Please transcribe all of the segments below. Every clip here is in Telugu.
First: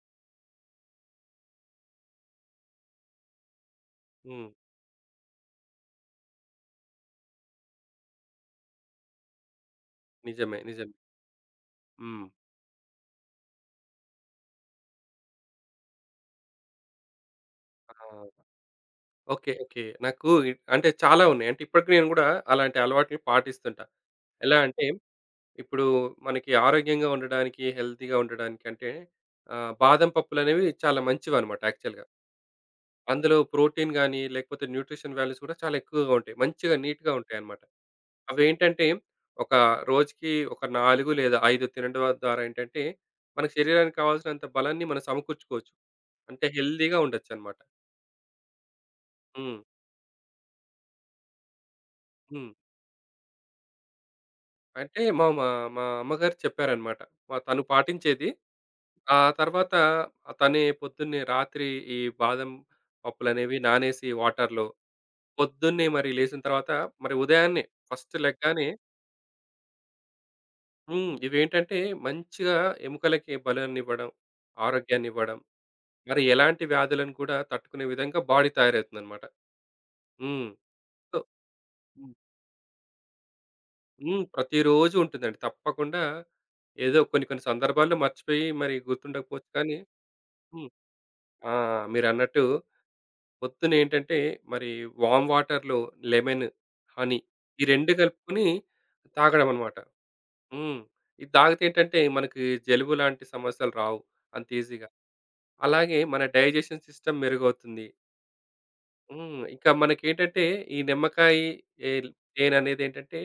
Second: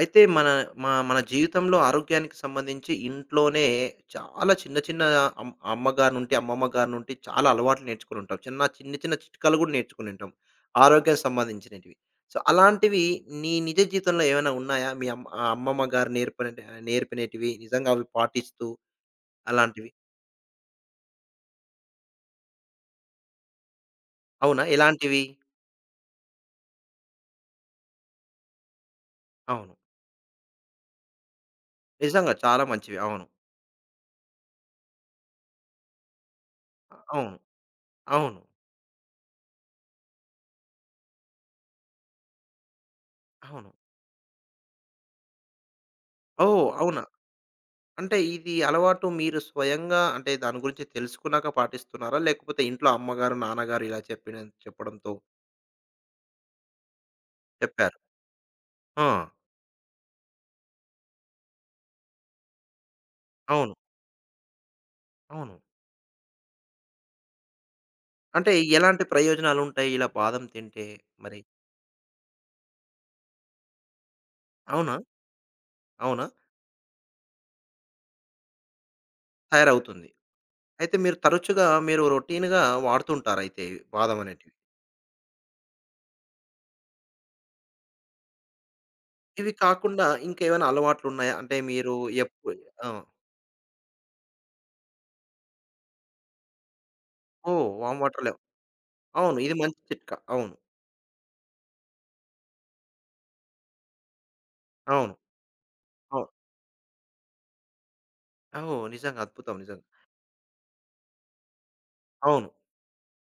అయితే మన మన జీవితంలో ఆరోగ్యానికి సంబంధించి ఇంట్లోనే హ్మ్. చాలా చిన్న చిన్న అమ్మగారి నుండి అమ్మమ్మ గారి నుండి చాలా అలవాట్లు నేర్చుకుని ఉంటాం చిన్న చిన్న చిన్న చిట్కాలు కూడా నేర్చుకుని ఉంటాం నిజమే. నిజమే. ఆరోగ్యానికి సంబంధించినవి. హ్మ్. సో అలాంటివి నీ నిజ జీవితంలో ఏమైనా ఉన్నాయా మీ అమ్మ ఆ అమ్మమ్మ గారు నేర్పినటివి నిజంగా అవి ఆ! పాటిస్తూ ఓకే. ఓకే. అలాంటివి? నాకు అంటే చాలా ఉన్నాయి. అంటే ఇప్పటికి నేను గూడా అలాంటి అలవాట్లు పాటిస్తుంటా. ఎలా అవునా అంటే ఎలాంటివి? ఇప్పుడు మనకి ఆరోగ్యంగా ఉండడానికి, హెల్తీగా ఉండడానికి అంటే అవును బాదం పప్పులనేవి చాలా మంచివన్నమాట యాక్చువల్‌గా. నిజంగా చాలా మంచివి, అవును. అందులో ప్రోటీన్ గాని, లేకపోతే న్యూట్రిషన్ వాల్యూస్ గూడా చాలా ఎక్కువగా ఉంటాయి. మంచిగా నీట్‌గా అవును. ఉంటాయన్నమాట. అవును. అవేంటంటే ఒక రోజుకి ఒక 4 లేదా 5 తినడం ద్వారా ఏంటంటే, మన అవును. శరీరానికి కావాల్సినంత బలాన్ని మనం సమకూర్చుకోవచ్చు. ఓ అంటే హెల్తీగా అవునా? ఉండొచ్చన్నమాట. అంటే ఇది అలవాటు మీరు హ్మ్. స్వయంగా అంటే దాని గురించి తెలుసుకున్నాక పాటిస్తున్నారా? హ్మ్. లేకపోతే ఇంట్లో అమ్మగారు, నాన్నగారు ఇలా చెప్పిన అంటే చెప్పడంతో మా మా మా అమ్మగారు చెప్పారనమాట. తను చెప్పారు. పాటించేది. ఆ ఆ! తర్వాత తనే పొద్దున్నే రాత్రి ఈ బాదం పప్పులనేవి అవును. నానేసి వాటర్‌లో, అవును. పొద్దున్నే మరి లేసిన తర్వాత మరి ఉదయాన్నే ఫస్ట్ అంటే లెగ్గానే. ఎలాంటి ప్రయోజనాలుంటాయి ఇలా బాదం తింటే హ్మ్. మరి? ఇవేంటంటే మంచిగా ఎముకలకి బలాన్నివ్వడం, అవునా? ఆరోగ్యాన్నివ్వడం, మరి అవునా? ఎలాంటి వ్యాధులను కూడా తట్టుకునే విధంగా బాడీ తయారవుతుందనమాట. తయారవుతుంది. హ్మ్. అయితే మీరు సో. తరచుగా మీరు హ్మ్. రొటీన్‌గా వాడుతుంటారయితే బాదం హ్మ్. అనేటివి. ప్రతిరోజు ఉంటుందండి. తప్పకుండా ఏదో కొన్ని కొన్ని సందర్భాల్లో మర్చిపోయి మరి గుర్తుండకపోవచ్చు ఇవి కానీ. కాకుండా ఇంకేమైనా హ్మ్. అలవాట్లున్నాయా? ఆ! అంటే మీరు మీరన్నట్టు ఎప్పు ఆ! పొద్దునేంటంటే మరి వార్మ్ వాటర్‌లో లెమన్, హనీ ఈ ఓహ్! 2 వార్మ్ వాటర్ లేవ్. కలుపుకొని అవును. తాగడం ఇది అన్నమాట. మంచి చిట్కా. అవును. హ్మ్. ఇది తాగితేంటంటే మనకి జలుబు లాంటి సమస్యలు రావు అంత ఈజీగా. అవును. అలాగే మన అవును. డైజెషన్ సిస్టమ్ మెరుగవుతుంది. ఓహ్! నిజంగా హ్మ్. అద్భుతం. ఇంకా నిజంగా. మనకేంటంటే ఈ నిమ్మకాయ, ఏల్ అవును. తేననేదేంటంటే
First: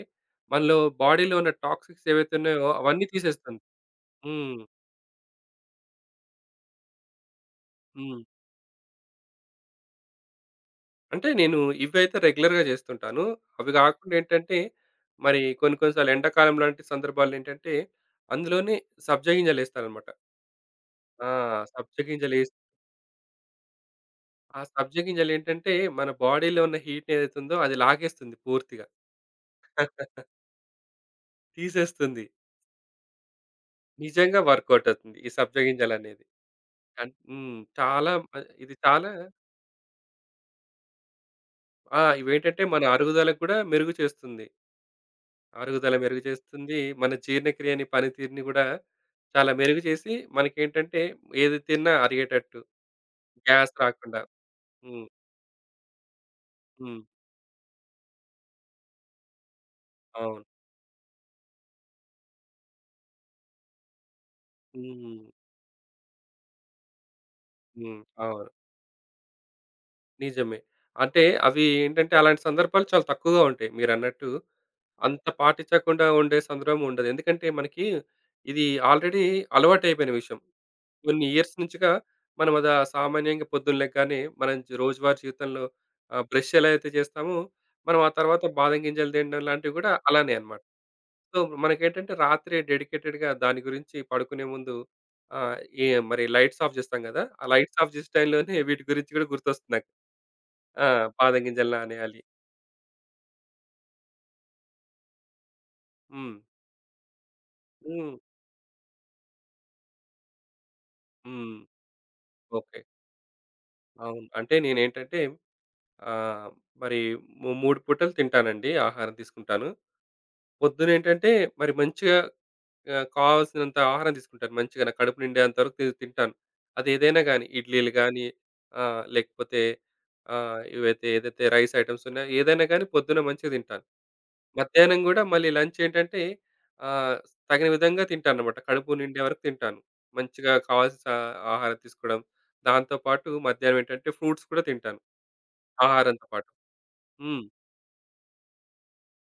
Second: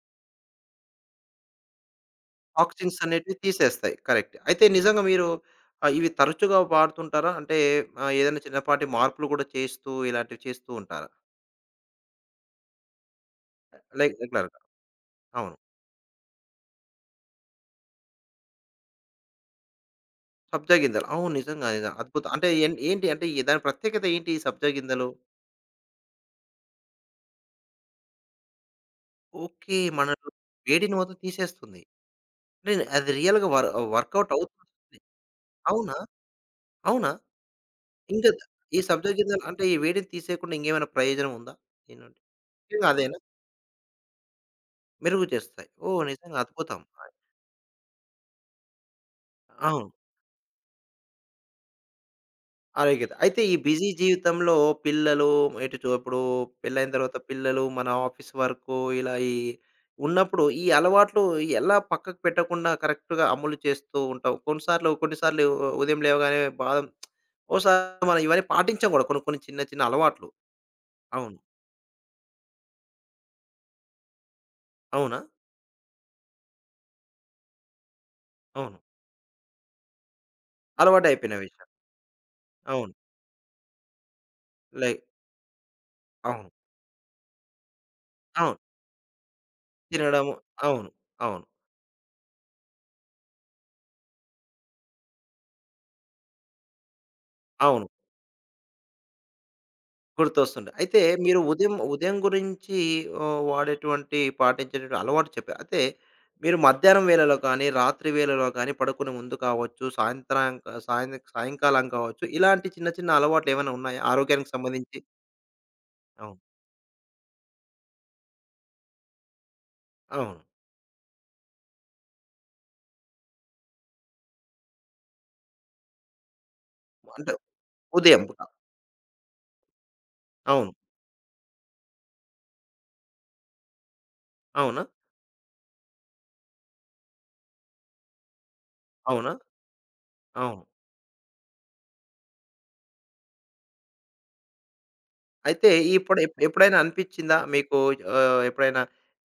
మనలో బాడీలో ఉన్న టాక్సిక్స్ ఏవైతే ఉన్నాయో టాక్సిన్స్ అవన్నీ అనేటివి తీసేస్తుంది. తీసేస్తాయి. కరెక్ట్. హ్మ్. అయితే నిజంగా మీరు ఆహ్, ఇవి తరచుగా వాడుతుంటారా? అంటే ఆహ్, హ్మ్. ఏదైనా చిన్నపాటి మార్పులు కూడా చేస్తూ ఇలాంటివి చేస్తూ ఉంటారా? అంటే నేను ఇవైతే రెగ్యులర్‌గా చేస్తుంటాను. అవి లైక్ కాకుండా రెగ్యులర్‌గా. ఏంటంటే, మరి అవును. కొన్ని కొన్ని సార్లు ఎండాకాలం లాంటి సందర్భాల్లో ఏంటంటే, అందులోనే సబ్జా గింజలేస్తాననమాట. సబ్జా గింజలు. ఆ! అవును. నిజంగా నిజంగా సబ్జా అద్భుతం. అంటే గింజలేసి ఏం అంటే ఈ దాని ప్రత్యేకత ఏంటి ఈ ఆ సబ్జా సబ్జా గింజలు? గింజలేంటంటే, మన బాడీలో ఉన్న హీట్‌ని ఏదైతే ఉందో అది లాగేస్తుంది పూర్తిగా. ఓకే. మనలో వేడిని మొత్తం తీసేస్తుంది. తీసేస్తుంది. అంటే అది రియల్‌గా వర్కౌట్ నిజంగా వర్కౌట్ అవుతుంది. అవుతుంది ఈ సబ్జా అవునా? గింజలనేది. అవునా? అన్ హ్మ్. చాలా ఇంకా ఇది ఈ సబ్జా చాలా. గింజలు అంటే ఈ వేడిని తీసేయకుండా ఇంకేమైనా ప్రయోజనం ఉందా? దీని ఆ! నుండి? ఇవేంటంటే, మన ముఖ్యంగా అదేనా? అరుగుదలకు కూడా మెరుగు చేస్తుంది. మెరుగు చేస్తాయి. అరుగుదల ఓహ్! మెరుగు నిజంగా చేస్తుంది. అద్భుతం. మన జీర్ణక్రియని, పనితీరుని గూడా చాలా మెరుగు అవును. చేసి, మనకేంటంటే ఏది తిన్నా అరిగేటట్టు, ఆరోగ్యత. అయితే ఈ గ్యాస్ బిజీ రాకుండా. జీవితంలో హ్మ్. పిల్లలు ఎటు ఇప్పుడు పెళ్ళైన హ్మ్. తర్వాత పిల్లలు, మన ఆఫీస్ వర్కు ఇలా ఈ ఉన్నప్పుడు అవును. ఈ అలవాట్లు ఎలా పక్కకు పెట్టకుండా కరెక్ట్‌గా అమలు చేస్తూ ఉంటావు? కొన్నిసార్లు హ్మ్. కొన్నిసార్లు ఉదయం లేవగానే బాధ హ్మ్. ఓసారి మనం ఇవన్నీ అవును. పాటించం కూడా కొన్ని కొన్ని చిన్న చిన్న అలవాట్లు. నిజమే. అంటే అవును. అవి ఏంటంటే అలాంటి సందర్భాలు చాలా తక్కువగా ఉంటాయి మీరన్నట్టు. అవునా? అంత పాటించకుండా ఉండే సందర్భం ఉండదు. ఎందుకంటే మనకి ఇది అవును. ఆల్రెడీ అలవాటయిపోయిన విషయం. కొన్ని అలవాటయిపోయిన ఇయర్స్ విషయం. నుంచిగా మనం అది ఆ అవును. సామాన్యంగా పొద్దున్న లెగ్గానే మనం లైక్ రోజువారీ జీవితంలో అవును. బ్రష్ ఎలా అయితే చేస్తామో మనం ఆ తర్వాత అవును. బాదం గింజలు తినడం లాంటివి కూడా తినడము. అలానే అన్నమాట. అవును. సో అవును. మనకేంటంటే రాత్రి dedicated గా దాని గురించి పడుకునే ముందు ఆ, ఏ మరి లైట్స్ ఆఫ్ చేస్తాం కదా ఆ లైట్స్ అవును. ఆఫ్ చేసే టైంలోనే వీటి గురించి కూడా గుర్తొస్తుంది నాకు. గుర్తొస్తుంది. ఆ, అయితే మీరు బాదం గింజలు ఉదయం, ఉదయం నానేయాలి. గురించి ఆహ్, వాడేటువంటి పాటించేటువంటి అలవాటు చెప్పారు. అయితే ఉమ్, మీరు మధ్యాహ్నం వేళలో కానీ, రాత్రి ఉమ్, వేళలో కానీ, పడుకునే ముందు కావచ్చు, సాయంత్రం ఉమ్, సాయంకాలం కావచ్చు, ఇలాంటి ఓకే. చిన్న చిన్న అలవాట్లు ఏమైనా ఉన్నాయా? అవును ఆరోగ్యానికి అంటే నేను సంబంధించి? ఏంటంటే ఆ, అవును. మరి మూడు పూటలు తింటానండి ఆహారం తీసుకుంటాను. అవును. పొద్దునేంటంటే మరి మంచిగా కావాల్సినంత ఆహారం తీసుకుంటాను. మంచిగా నా కడుపు నిండేంత వరకు తింటాను. అదేదైనా అంటే గాని ఇడ్లీలు ఉదయం గాని పూట. లేకపోతే అవును. ఇవైతే ఏదైతే రైస్ ఐటెమ్స్ ఉన్నాయో ఏదైనా గాని పొద్దున మంచిగా తింటాను. అవునా? మధ్యాహ్నం గూడా మళ్ళీ లంచ్ ఏంటంటే ఆహ్, తగిన విధంగా తింటానన్నమాట. కడుపు నిండే అవునా? వరకు తింటాను. మంచిగా అవును. కావాల్సిన ఆహారం తీసుకోవడం. దాంతో పాటు మధ్యాహ్నం ఏంటంటే ఫ్రూట్స్ కూడా తింటాను అయితే ఇప్పుడు ఆహారంతో పాటు. ఎప్పుడైనా అనిపిచ్చిందా హ్మ్. మీకు ఆహ్, ఎప్పుడైనా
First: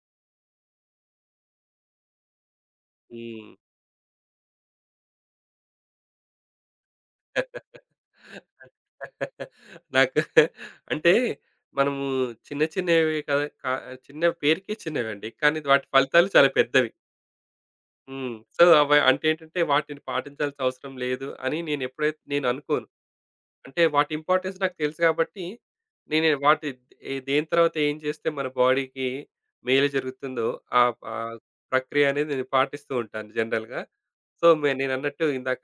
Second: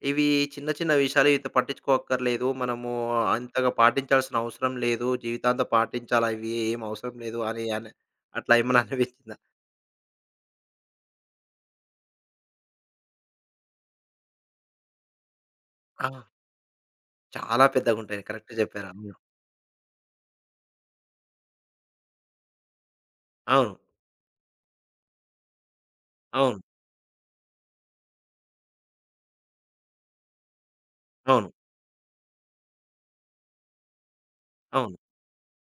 ఇవి చిన్న చిన్న విషయాలు ఇంత పట్టించుకోక్కర్లేదు. మనము హ్మ్. అంతగా పాటించాల్సిన అవసరం లేదు. జీవితాంతం పాటించాలా? ఇవి ఏం అవసరం లేదు అని అని అట్లా ఏమన్నా అనిపించిందా? నాకు అంటే మనము చిన్న చిన్నవి కదా చిన్న పేరుకే చిన్నవండి. కానీ వాటి ఆ! ఫలితాలు చాలా పెద్దవి. చాలా పెద్దగుంటాయి. హ్మ్. కరెక్ట్ సో, చెప్పారు. అవి అవును. అంటే ఏంటంటే వాటిని పాటించాల్సిన అవసరం లేదు అని నేనెప్పుడైతే నేను అనుకోను. అవును. అంటే వాటి ఇంపార్టెన్స్ నాకు తెలుసు కాబట్టి, నేను అవును. వాటి ఏ దేని తర్వాత ఏం చేస్తే మన బాడీకి మేలు జరుగుతుందో ఆ ఆ అవును. ప్రక్రియ అనేది నేను పాటిస్తూ ఉంటాను జనరల్‌గా. సో, అవును. నేనన్నట్టు ఇందాక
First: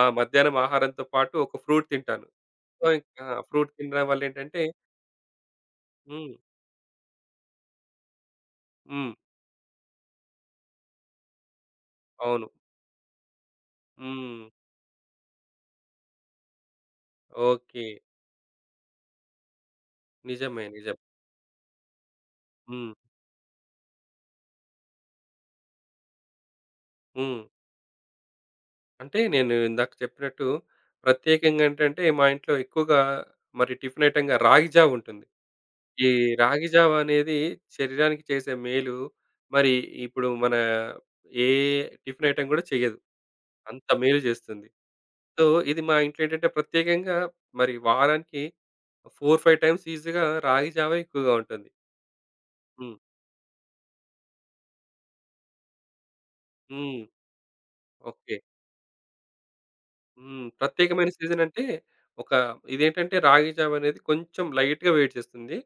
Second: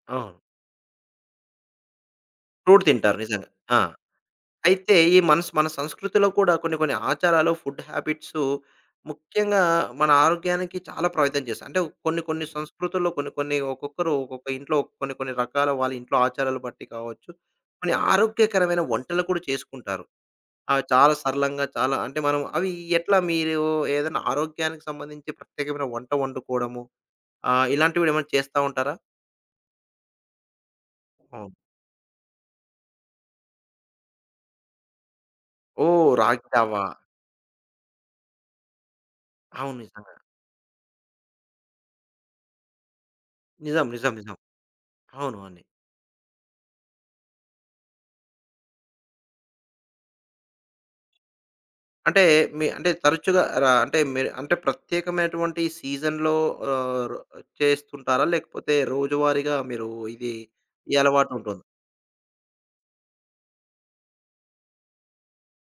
ఆ అవును. మధ్యాహ్నం ఆహారంతో పాటు ఒక ఫ్రూట్ తింటాను. ఫ్రూట్ సో, తింటారు ఇంకా నిజంగా. ఫ్రూట్ ఆ! తినడం వల్లేంటంటే. అయితే ఈ మన సంస్కృతిలో హ్మ్. కూడా కొన్ని కొన్ని ఆచారాలు, ఫుడ్ హ్యాబిట్సు హ్మ్. ముఖ్యంగా మన ఆరోగ్యానికి చాలా ప్రభావితం చేస్తాయి. అంటే కొన్ని కొన్ని అవును. సంస్కృతుల్లో కొన్ని కొన్ని ఒక్కొక్కరు హ్మ్. ఒక్కొక్క ఇంట్లో కొన్ని కొన్ని రకాల వాళ్ళ ఇంట్లో ఆచారాలు బట్టి కావచ్చు. ఓకే. కొన్ని ఆరోగ్యకరమైన వంటలు కూడా చేసుకుంటారు. నిజమే. అవి నిజం. చాలా సరళంగా చాలా అంటే మనం అవి హ్మ్. ఎట్లా మీరు ఏదైనా ఆరోగ్యానికి సంబంధించి ప్రత్యేకమైన వంట వండుకోవడము హ్మ్. ఆహ్, ఇలాంటివి కూడా ఏమైనా చేస్తా ఉంటారా? అంటే నేను ఇందాక చెప్పినట్టు అవును. ప్రత్యేకంగా ఏంటంటే మా ఇంట్లో ఎక్కువగా మరి టిఫిన్ ఐటెమ్‌గా రాగి జావ ఉంటుంది. ఓహ్! ఈ రాగి రాగి జావా. జావ అనేది శరీరానికి చేసే మేలు మరి అవును నిజంగా. ఇప్పుడు మన ఏ టిఫిన్ ఐటెమ్ కూడా చెయ్యదు. నిజం. అంత నిజం. మేలు నిజం. చేస్తుంది. అవును. సో, అవును. ఇది మా ఇంట్లో ఏంటంటే ప్రత్యేకంగా మరి వారానికి 4, 5 టైమ్స్ ఈజీ‌గా రాగి జావే ఎక్కువగా ఉంటుంది. అంటే మీ అంటే హ్మ్. తరచుగా అంటే మీరు అంటే ప్రత్యేకమైనటువంటి సీజన్‌లో హ్మ్. ఆహ్, చేస్తుంటారా? ఓకే. లేకపోతే రోజువారీగా మీరు ఇది హ్మ్. ఈ ప్రత్యేకమైన అలవాటు ఉంటుంది. సీజనంటే ఒక ఇదేంటంటే రాగి జావ అనేది కొంచెం లైట్‌గా వేడి చేస్తుంది.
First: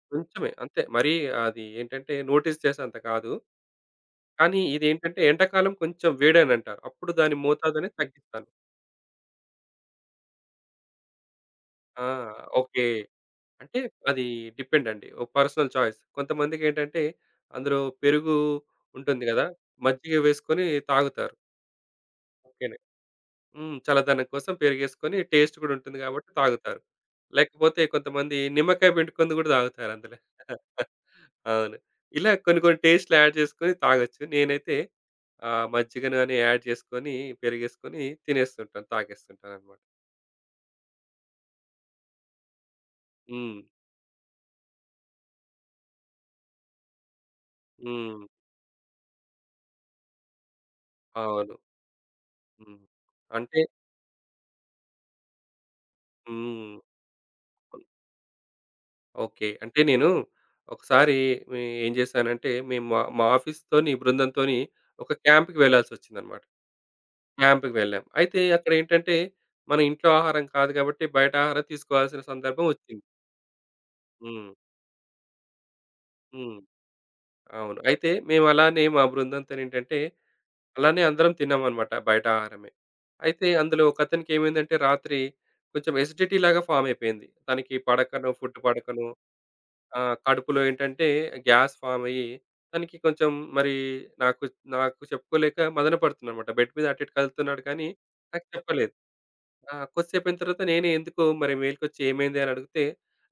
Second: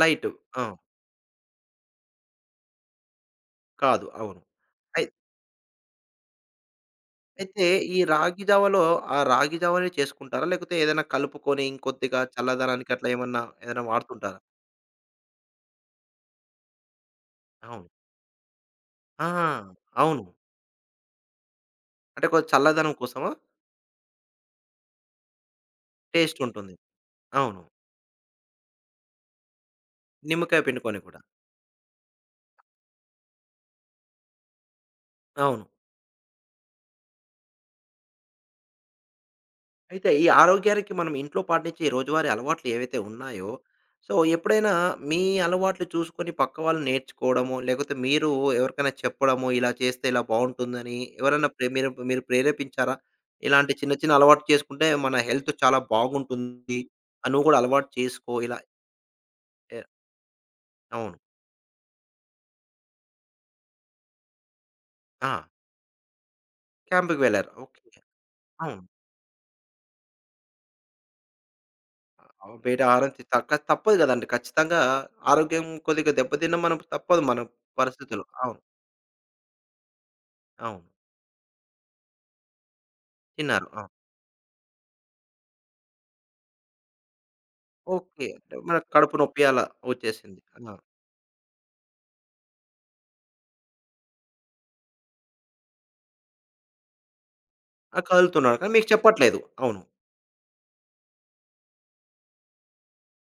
లైట్. కొంచెమే ఆ! అంతే. మరీ అది ఏంటంటే నోటీస్ చేసేంత కాదు. కాదు. అవును. కానీ అయి ఇదేంటంటే ఎండాకాలం కొంచెం వేడనంటారు. అప్పుడు దాని అయితే మోతాదనేది ఈ రాగి తగ్గిస్తాను. జావలో ఆ రాగి జావనే చేసుకుంటారా? లేకపోతే ఏదైనా కలుపుకొని ఆ! ఇంకొద్దిగా ఓకే. చల్లదనానికి అట్లా ఏమన్నా అంటే ఏదైనా అది వాడుతుంటారా? డిపెండ్ అండి. ఓ పర్సనల్ చాయిస్. కొంతమందికేంటంటే అందులో అవును. పెరుగు ఉంటుంది ఆ! గదా! మజ్జిగ అవును. వేసుకొని తాగుతారు. అంటే ఓకేనా? చల్లదనం కోసమా? హ్మ్. చల్లదనం కోసం పెరుగేసుకొని టేస్ట్ గూడా ఉంటుంది గాబట్టి టేస్ట్ ఉంటుంది. తాగుతారు. అవును. లేకపోతే కొంతమంది నిమ్మకాయ పిండుకుంది గూడా తాగుతారు అందులో. నిమ్మకాయ పిండుకొని కూడా. అవును. ఇలా కొన్ని కొన్ని టేస్ట్‌లు యాడ్ చేసుకొని తాగొచ్చు. నేనైతే అవును. మజ్జిగను గాని యాడ్ చేసుకొని, పెరుగేసుకొని తినేస్తుంటాను. తాగేస్తుంటాననమాట. అయితే ఈ ఆరోగ్యానికి మనం ఇంట్లో పాటించే ఈ రోజువారీ అలవాట్లు ఏవైతే ఉన్నాయో, హ్మ్. సో, ఎప్పుడైనా మీ అలవాట్లు చూసుకొని పక్క వాళ్ళు నేర్చుకోవడము, లేకపోతే హ్మ్. మీరు ఎవరికైనా చెప్పడము, ఇలా చేస్తే ఇలా బావుంటుందని ఎవరైనా అవును. మీరు మీరు హ్మ్. ప్రేరేపించారా? అంటే. ఇలాంటి చిన్న చిన్న అలవాటు చేసుకుంటే మన హెల్త్ చాలా హ్మ్. బాగుంటుంది. ఆహ్, నువ్వు కూడా అలవాటు చేసుకో ఇలా ఓకే. ఎ అంటే నేను అవును. ఒకసారి ఏం జేశానంటే మేము మా మా ఆఫీస్‌తోని బృందంతోని ఒక ఆ! క్యాంప్‌కి వెళ్ళాల్సొచ్చిందనమాట. క్యాంప్‌కి వెళ్లారు. క్యాంప్‌కి ఓకే. వెళ్ళాం. అయితే అవును. అక్కడేంటంటే, మన ఇంట్లో ఆహారం కాదు కాబట్టి, బయట ఆహారం తీసుకోవాల్సిన ఆహ్, సందర్భం బయట వచ్చింది. ఆహారం తక్క తప్పదు కదండీ! హ్మ్. ఖచ్చితంగా ఆరోగ్యం కొద్దిగా హ్మ్. దెబ్బతిన్న మనం తప్పదు మన అవును. అయితే పరిస్థితులు. మేము అవును. అలానే మా బృందంతోనేంటంటే, అవును. అలానే అందరం తిన్నామనమాట బయట ఆహారమే. అయితే తిన్నారు. అందులో ఒకతనికేమైందంటే రాత్రి కొంచెం ఎసిడిటీలాగా ఫామ్ అయిపోయింది. తనకి ఓకే. పడకనో, అంటే ఫుడ్ మన పడకనో కడుపు నొప్పి అలా వచ్చేసింది. కడుపులో ఆ! ఏంటంటే గ్యాస్ ఫామ్ అయ్యి, తనకి కొంచెం మరి నాకు నాకు చెప్పుకోలేక మదన పడుతుందనమాట. బెడ్ మీద అటు ఇటు కదులుతున్నాడు కానీ, ఆ! నాకు కదులుతున్నారు. కానీ మీకు చెప్పలేదు. చెప్పట్లేదు. ఆ! అవును. కొద్దిసేపయిన తర్వాత నేనే ఎందుకో మరి మేలుకొచ్చి ఏమైంది అని అడిగితే,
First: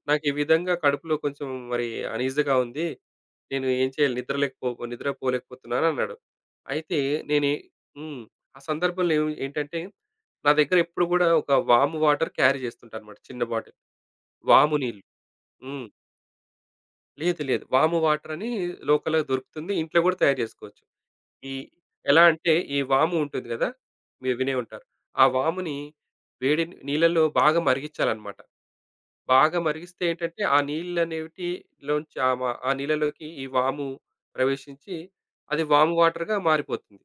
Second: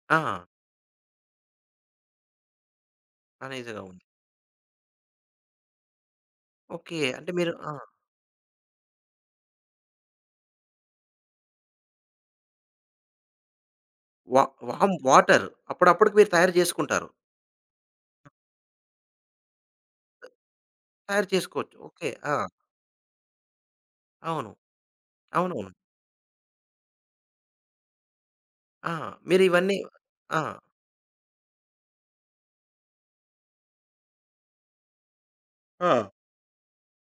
నాకు ఈ ఆ! విధంగా కడుపులో కొంచెం మరి అనీజీగా ఉంది. నేను అనీజీగా ఏం ఉంది. చేయాలి నిద్ర నిద్రపోలేకపోతున్నాను అన్నాడు. ఓకే. అయితే అంటే మీరు నేనే. ఆ! హ్మ్. ఆ సందర్భంలో ఏంటంటే, నా దగ్గర ఎప్పుడు గూడా ఒక వాము వాటర్ క్యారీ చేస్తుంటా అన్నమాట చిన్న బాటిల్. వా వాము వామ్ నీళ్ళు. వాటర్ హ్మ్. అప్పుడప్పటికి మీరు తయారు చేసుకుంటారు. లేదు లేదు. వాము వాటర్ అని లోకల్‌గా దొరుకుతుంది. ఇంట్లో గూడా తయారు చేసుకోవచ్చు. తయారు ఈ చేసుకోవచ్చు. ఓకే. ఎలా ఆ! అంటే ఈ వాము ఉంటుంది గదా! మీరు అవును. వినే ఉంటారు. ఆ అవునవును. వాముని వేడి నీళ్ళలో బాగా మరిగిచ్చాలన్నమాట. ఆ! మీరు బాగా ఇవన్నీ మరిగిస్తే ఆ! ఏంటంటే ఆ నీళ్ళనేవిటిలోంచి ఆ! మ ఆ నీళ్ళలోకి ఈ వాము ప్రవేశించి అది ఆ! వాము వాటర్‌గా మారిపోతుంది.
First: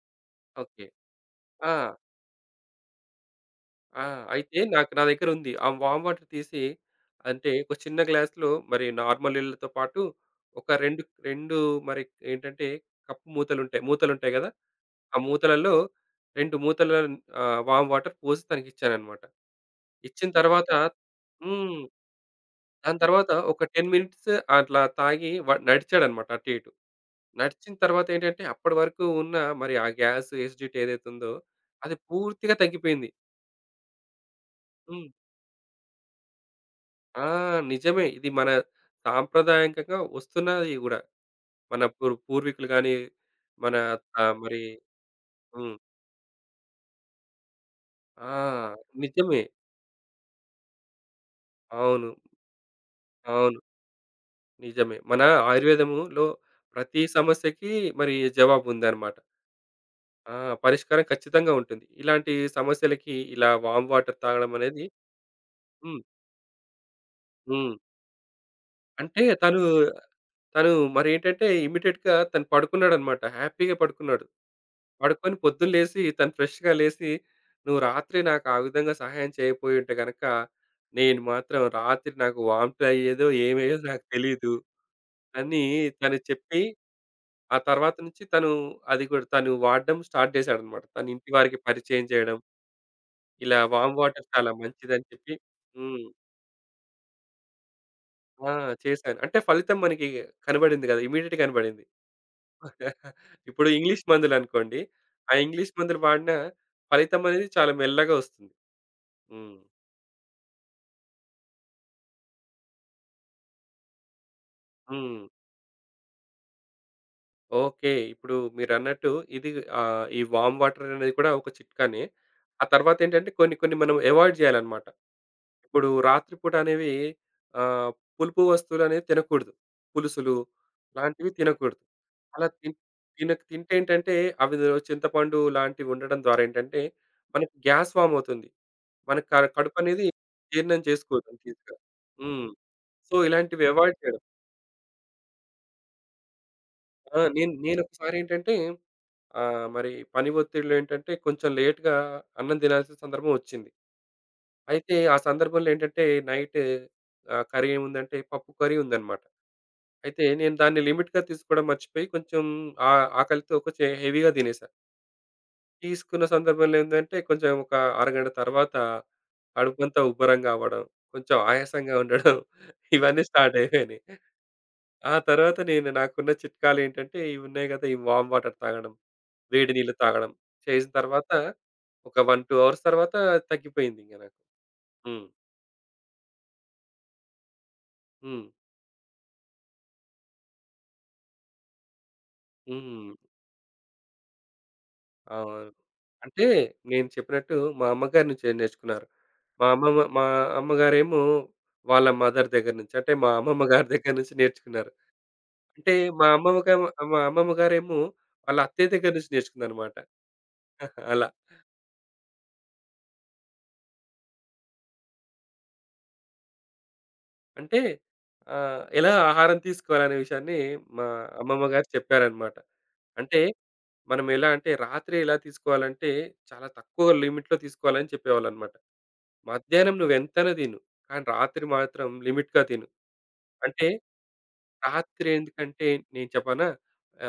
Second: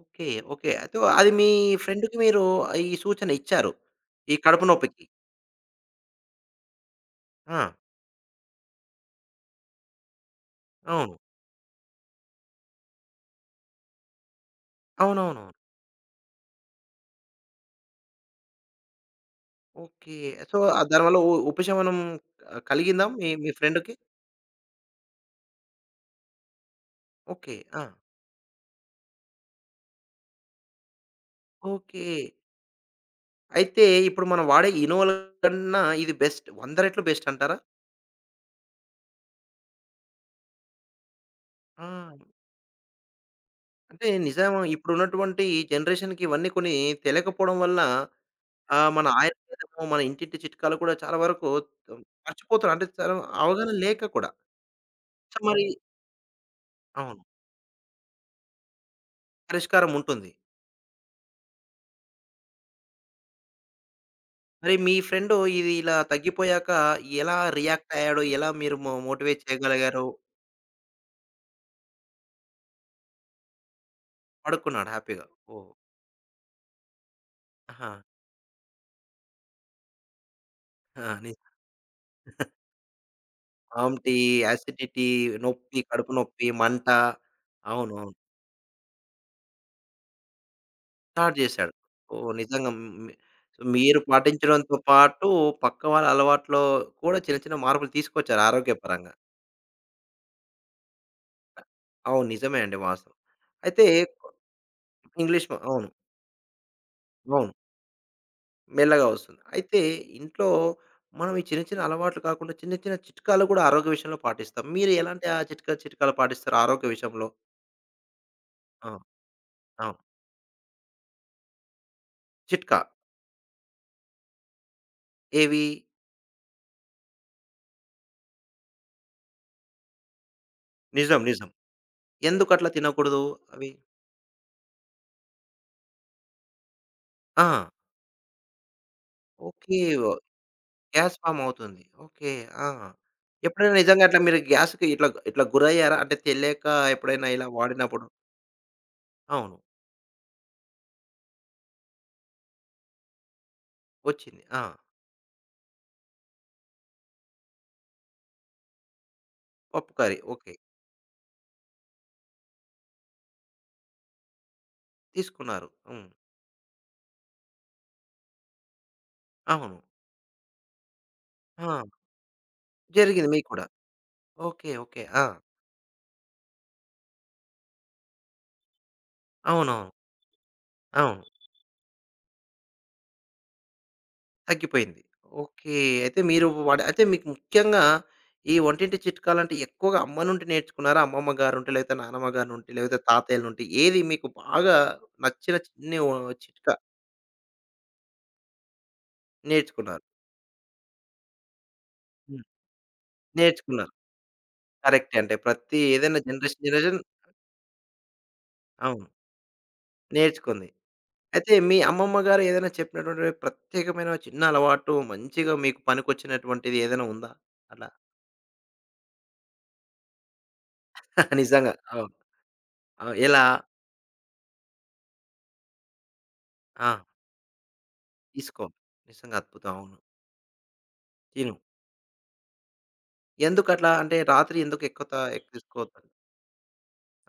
ఓకే. ఓకే. ఓకే. అయితే అది మీ ఆ! ఫ్రెండ్‌కి మీరు ఈ సూచన ఇచ్చారు. ఆ! ఈ అయితే కడుపు నాకు నా నొప్పికి. దగ్గరుంది. ఆ వాము వాటర్ తీసి అంటే ఆ! ఒక చిన్న గ్లాస్‌లో మరి నార్మల్ నీళ్ళతో పాటు ఒక 2, అవును. 2 మరి ఏంటంటే కప్పు మూతలుంటాయి మూతలుంటాయి గదా! ఆ అవునవునవును. మూతలలో 2 మూతల వామ్ వాటర్ పోసి తనకిచ్చాననమాట. ఓకే. ఇచ్చిన సో, తర్వాత. దానివల్ల హ్మ్. ఉపశమనం దాని కలిగిందా మీ తర్వాత మీ ఒక 10 ఫ్రెండ్‌కి? మినిట్స్ అట్లా తాగి వ నడిచాడనమాట అటు ఇటు. ఓకే. నడిచిన ఆ! తర్వాతేంటంటే, అప్పటి వరకు ఉన్న మరి ఆ గ్యాస్ ఎసిడిటీ ఏదైతే ఉందో, అది ఓకే. పూర్తిగా తగ్గిపోయింది. అయితే ఇప్పుడు మనం వాడే హ్మ్. ఇనోల కన్నా ఇది బెస్ట్. 100 రెట్లు ఆ! బెస్ట్ అంటారా? నిజమే. ఇది మన సాంప్రదాయకంగా వస్తున్నది గూడా. మన ఆ! పూర్వీకులు గాని, మన అంటే నిజం మరి. ఇప్పుడున్నటువంటి ఈ హ్మ్. జనరేషన్‌కి ఇవన్నీ కొన్ని తెలియకపోవడం వల్ల ఆ! ఆహ్, మన నిజమే. ఆయుర్వేదము, మన ఇంటింటి చిట్కాలు కూడా చాలా వరకు అవును. మర్చిపోతున్నారు. అంటే చాలా అవును. అవగాహన లేక కూడా. నిజమే. మన సో, మరి ఆయుర్వేదములో ప్రతి అవును. సమస్యకి మరి జవాబు ఉందన్నమాట. పరిష్కారం ఉంటుంది. ఆ! పరిష్కారం ఖచ్చితంగా ఉంటుంది. ఇలాంటి సమస్యలకి ఇలా వార్మ్ వాటర్ తాగడం మరి అనేది. మీ ఫ్రెండు ఇది ఇలా హ్మ్. తగ్గిపోయాక ఎలా హ్మ్. రియాక్ట్ అయ్యాడు? ఎలా మీరు అంటే మోటివేట్ తను, చేయగలిగారు? తను మరేంటంటే ఇమ్మీడియేట్‌గా తను పడుకున్నాడన్నమాట. హ్యాపీగా పడుకున్నాడు. పడుకున్నాడు హ్యాపీగా. పడుకొని ఓహ్! పొద్దున్న లేసి తను ఫ్రెష్‌గా లేసి, "నువ్వు ఆహా! రాత్రి నాకు ఆ విధంగా సహాయం చేయకపోయి ఉంటే గనక, నేను ఆ! మాత్రం రాత్రి నాకు వాంతులయ్యేదో, ఏమయ్యేదో నాకు ఆమ్టీ, తెలీదు" యాసిడిటీ, అని నొప్పి, కడుపు తను నొప్పి, చెప్పి మంట. ఆ తర్వాత అవునవును. నుంచి తను అది కూడా తను వాడడం స్టార్ట్ చేశాడనమాట. తన ఇంటి స్టార్ట్ వారికి చేశాడు. పరిచయం ఓహ్! చేయడం. నిజంగా మీ ఇలా వార్మ్ మీరు వాటర్ చాలా పాటించడంతో మంచిదని పాటు చెప్పి. పక్క వాళ్ళ హ్మ్. అలవాట్లో కూడా చిన్న చిన్న మార్పులు తీసుకొచ్చారు ఆ! ఆరోగ్యపరంగా. చేశాను. అంటే ఫలితం మనకి కనబడింది కదా! ఇమ్మీడియేట్ కనబడింది. అవును. నిజమే అండి వాస్తవం. ఇప్పుడు అయితే ఇంగ్లీష్ మందులనుకోండి. ఆ ఇంగ్లీష్ ఇంగ్లీష్ అవును. మందులు వాడినా ఫలితం అనేది అవును. చాలా మెల్లగా వస్తుంది. మెల్లగా వస్తుంది. హ్మ్. అయితే ఇంట్లో మనం ఈ చిన్న చిన్న అలవాట్లు కాకుండా చిన్న చిన్న చిట్కాలు కూడా ఆరోగ్య విషయంలో పాటిస్తాం. మీరు హ్మ్. ఎలాంటి ఆ చిట్కాలు పాటిస్తారు ఆరోగ్య విషయంలో? ఓకే. ఇప్పుడు ఆ! మీరన్నట్టు ఇది అవును. ఈ వార్మ్ వాటర్ అనేది కూడా ఒక చిట్కానే. ఆ చిట్కా. తర్వాతేంటంటే కొన్ని కొన్ని మనం అవాయిడ్ చేయాలన్నమాట. ఏవి? ఇప్పుడు రాత్రిపూట అనేవి ఆహ్, పులుపు వస్తువులనేవి తినకూడదు. పులుసులు నిజం. లాంటివి నిజం. తినకూడదు. అలా ఎందుకట్లా తిన్ తినకూడదు తినక అవి? తింటే ఏంటంటే అవి‌దో చింతపండు లాంటివి ఉండడం ద్వారా ఏంటంటే ఆ! మనకి గ్యాస్ ఫార్మ్ అవుతుంది. మన ఓకే. కడుపనేది జీర్ణం గ్యాస్ చేసుకోదు ఫార్మ్ అంత ఈజీ‌గా. అవుతుంది. ఓకే. హ్మ్. ఆ! సో, ఇలాంటివి ఎప్పుడైనా అవాయిడ్ నిజంగా అట్లా చేయడం. మీరు గ్యాస్‌కి ఇట్లా ఇట్లా గురయ్యారా? అంటే తెలియక ఆ! ఎప్పుడైనా ఇలా వాడినప్పుడు? నేనొకసారేంటంటే అవును. మరి పని ఒత్తిడిలో ఏంటంటే కొంచెం లేట్‌గా అన్నం తినాల్సిన సందర్భం ఒచ్చింది. వచ్చింది. ఆ! అయితే ఆ సందర్భంలో ఏంటంటే నైట్ కర్రీ ఏముందంటే పప్పు కర్రీ ఉందన్నమాట. పప్పు కర్రీ. అయితే ఓకే. నేను దాన్ని లిమిట్‌గా తీసుకోవడం మర్చిపోయి కొంచెం ఆకలితో కొంచెం హెవీగా తినేసా. తీసుకున్నారు. హ్మ్. తీసుకున్న సందర్భంలో ఏందంటే కొంచెం ఒక అరగంట తర్వాత అవును. కడుపంతా ఉబ్బరంగా అవ్వడం, కొంచెం ఆ! ఆయాసంగా ఉండడం ఇవన్నీ జరిగింది మీకు స్టార్ట్ కూడా. అయిపోయినాయి. ఓకే. ఓకే. ఆ ఆ! తర్వాత నేను నాకున్న చిట్కాలేంటంటే ఇవి ఉన్నాయి కదా! ఈ వార్మ్ వాటర్ తాగడం, వేడి అవునవును. నీళ్ళు తాగడం చేసిన అవును. తర్వాత ఒక 1, 2 అవర్స్ తర్వాత తగ్గిపోయింది ఇంక నాకు. తగ్గిపోయింది. హ్మ్. ఓకే. అయితే మీరు అయితే మీకు ముఖ్యంగా హ్మ్. ఈ వంటింటి చిట్కాలంటే ఎక్కువగా అమ్మ నుండి నేర్చుకున్నారా? అమ్మమ్మ గారి నుండి, లేకపోతే నానమ్మ గారి నుండి, లేకపోతే హ్మ్. తాతయ్యల నుండి ఏది మీకు బాగా నచ్చిన అవును. చిన్ని ఓ అంటే చిట్కా నేను చెప్పినట్టు మా అమ్మగారి నుంచే నేర్చుకున్నారు. మా అమ్మమ్మ నేర్చుకున్నారు? మా అమ్మగారేమో వాళ్ళ హ్మ్. మదర్ దగ్గర నుంచి అంటే మా అమ్మమ్మ గారి నేర్చుకున్నారు. దగ్గర నుంచి నేర్చుకున్నారు. కరెక్టే. అంటే ప్రతి అంటే ఏదైనా మా అమ్మమ్మ జనరేషన్, గా జనరేషన్ మా అమ్మమ్మ గారేమో వాళ్ళ అత్తయ్య అవును. దగ్గర నుంచి నేర్చుకుందనమాట. నేర్చుకుంది. అలా. అయితే మీ అమ్మమ్మ గారు ఏదైనా చెప్పినటువంటి ప్రత్యేకమైన చిన్న అలవాటు మంచిగా మీకు పనికొచ్చినటువంటిది ఏదైనా ఉందా? అంటే అలా ఎలా ఆహారం తీసుకోవాలనే విషయాన్ని మా అమ్మమ్మ నిజంగా. గారు అవును. చెప్పారనమాట. అవును. అంటే ఎలా? మనం ఎలా అంటే రాత్రి ఎలా తీసుకోవాలంటే చాలా ఆ! తక్కువ లిమిట్‌లో తీసుకోవాలని తీసుకో. చెప్పేవాళ్ళనమాట. నిజంగా అద్భుతం. మధ్యాహ్నం అవును. నువ్వెంతైనా తిను. కానీ తిను. రాత్రి మాత్రం లిమిట్‌గా తిను. అంటే ఎందుకట్లా? అంటే రాత్రి ఎందుకు ఎక్కువ రాత్రి ఎక్కువ ఎందుకంటే తీసుకోవద్దని? నేను చెప్పనా?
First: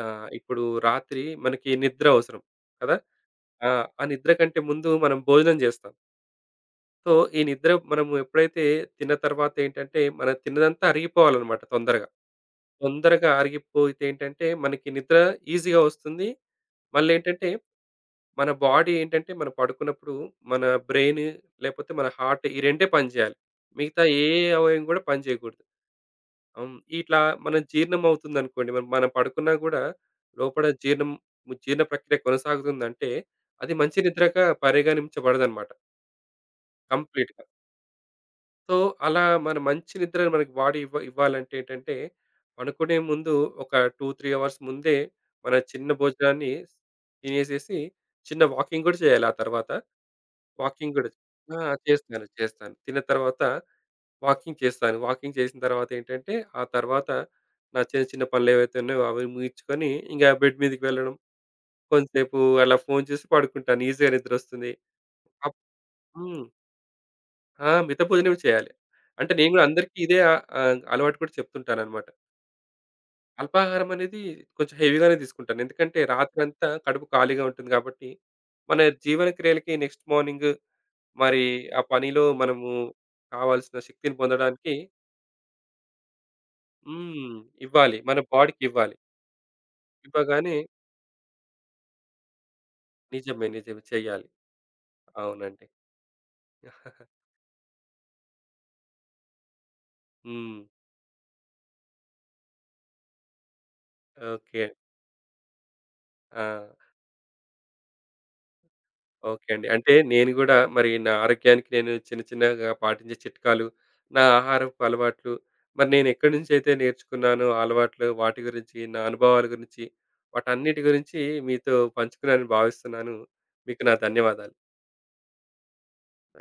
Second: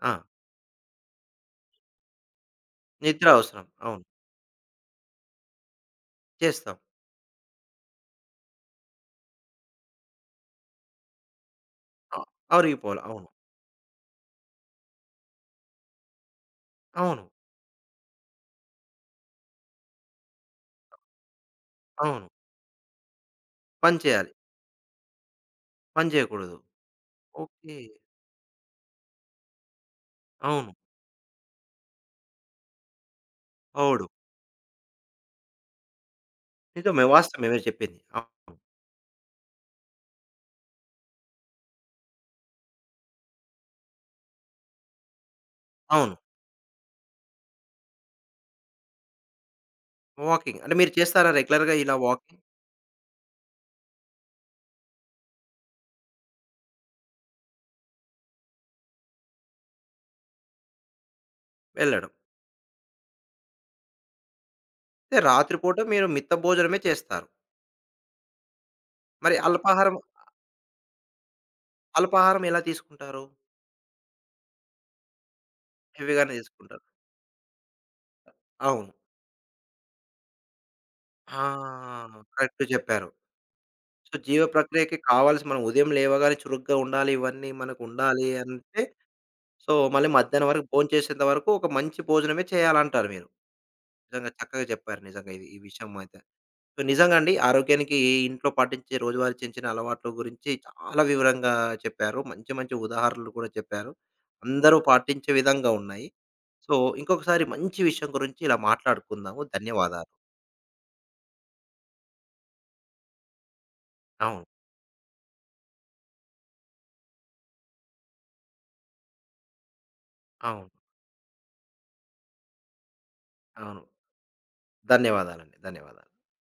ఆ! ఇప్పుడు రాత్రి మనకి నిద్ర అవసరం కదా! నిద్ర అవసరం. ఆ! ఆ అవును. నిద్ర కంటే ముందు మనం భోజనం జేస్తాం. చేస్తాం. సో, ఈ నిద్ర మనము ఎప్పుడైతే తిన్న తర్వాత ఏంటంటే, మనం తిన్నదంతా అరిగిపోవాలన్నమాట తొందరగా. అ అరిగిపోవాలి. అవును. తొందరగా అరిగిపోతే ఏంటంటే, మనకి నిద్ర ఈజీగా వస్తుంది. అవును. మళ్ళేంటంటే, మన బాడీ ఏంటంటే, మనం పడుకున్నప్పుడు మన బ్రెయిన్ లేకపోతే మన అవును. హార్ట్ ఈ రెండే పని జేయాలి. పని మిగతా ఏ చేయాలి. అవయవం గూడా పని జేయకూడదు. పని చేయకూడదు. అం, ఇట్లా మనం ఓకే. జీర్ణం అవుతుందనుకోండి, మనం మనం పడుకున్నా గూడా లోపల అవును. జీర్ణ ప్రక్రియ కొనసాగుతుందంటే, అది మంచి అవుడు. నిద్రగా పరిగణించబడదనమాట నిజమే. కంప్లీట్‌గా. వాస్తవమే మీరు చెప్పింది. అవును. సో, అలా మన మంచి నిద్రను మనకి బాడీ ఇవ్వాలంటే ఏంటంటే, పనుకునే ముందు ఒక 2, 3 అవర్స్ ముందే మన చిన్న అవును. భోజనాన్ని తినేసేసి, చిన్న వాకింగ్ గూడా చేయాలి ఆ తర్వాత. వాకింగ్. అంటే మీరు వాకింగ్ గూడా. చేస్తారా ఆ! రెగ్యులర్‌గా ఇలా చేస్తాను. వాకింగ్? చేస్తాను. తిన్న తర్వాత వాకింగ్ చేస్తాను. వాకింగ్ చేసిన తర్వాతేంటంటే, ఆ తర్వాత నా చిన్న చిన్న పనులేవైతే ఉన్నాయో అవి ముగించుకొని ఇంగా బెడ్ మీదకి వెళ్ళడం. వెళ్ళడం. కొంతసేపు అలా ఫోను చూసి పడుకుంటాను. ఈజీగా నిద్రొస్తుంది. అయితే అప్ రాత్రిపూట మీరు మిత్త హ్మ్. భోజనమే చేస్తారు. ఆ! మిత భోజనమే చేయాలి. అంటే మరి నేను గూడా అల్పాహారం, అందరికీ ఇదే ఆహ్, ఆహ్, అలవాటు కూడా చెప్తుంటాననమాట. అల్పాహారం ఎలా తీసుకుంటారు? అల్పాహారం అనేది కొంచెం హెవీగానే తీసుకుంటాను. ఎందుకంటే హెవీగానే రాత్రంతా తీసుకుంటారు. కడుపు ఖాళీగా ఉంటుంది గాబట్టి, మన అవును. జీవన క్రియలకి నెక్స్ట్ మార్నింగ్ మరి ఆ! ఆ పనిలో కరెక్ట్ మనము చెప్పారు. కావాల్సిన శక్తిని సో, జీవ పొందడానికి. ప్రక్రియకి కావాల్సి మనం ఉదయం లేవగానే చురుగ్గా ఉండాలి. హ్మ్. ఇవన్నీ ఇవ్వాలి. మన మనకుండాలి అంటే, బాడీకివ్వాలి. సో, మళ్ళీ మధ్యాహ్నం ఇవ్వగానే వరకు భోంచేసేంత వరకు ఒక మంచి భోజనమే చేయాలంటారు మీరు. నిజమే. నిజమే. చెయ్యాలి. నిజంగా చక్కగా చెప్పారు. నిజంగా ఇది ఈ అవునండి. విషయం అయితే. సో, నిజంగా అండి ఆరోగ్యానికి ఇంట్లో పాటించే రోజువారీ చిన్న చిన్న అలవాట్ల గురించి హ్మ్. చాలా వివరంగా చెప్పారు. మంచి మంచి ఉదాహరణలు కూడా చెప్పారు. ఓకే. అందరూ పాటించే విధంగా ఉన్నాయి. ఆ! సో, ఇంకొకసారి మంచి విషయం గురించి ఇలా మాట్లాడుకుందాము. ఓకే అండి. అంటే ధన్యవాదాలు. నేను గూడా మరి నా ఆరోగ్యానికి నేను చిన్న చిన్నగా పాటించే చిట్కాలు, నా అవును. ఆహారపు అలవాట్లు, మరి నేను ఎక్కడి నుంచైతే నేర్చుకున్నానో అలవాట్లు, వాటి గురించి, నా అనుభవాల గురించి, అవును. వాటన్నిటి గురించి మీతో పంచుకున్నానని భావిస్తున్నాను. అవును. మీకు నా ధన్యవాదాలు. ధన్యవాదాలండి. ధన్యవాదాలు.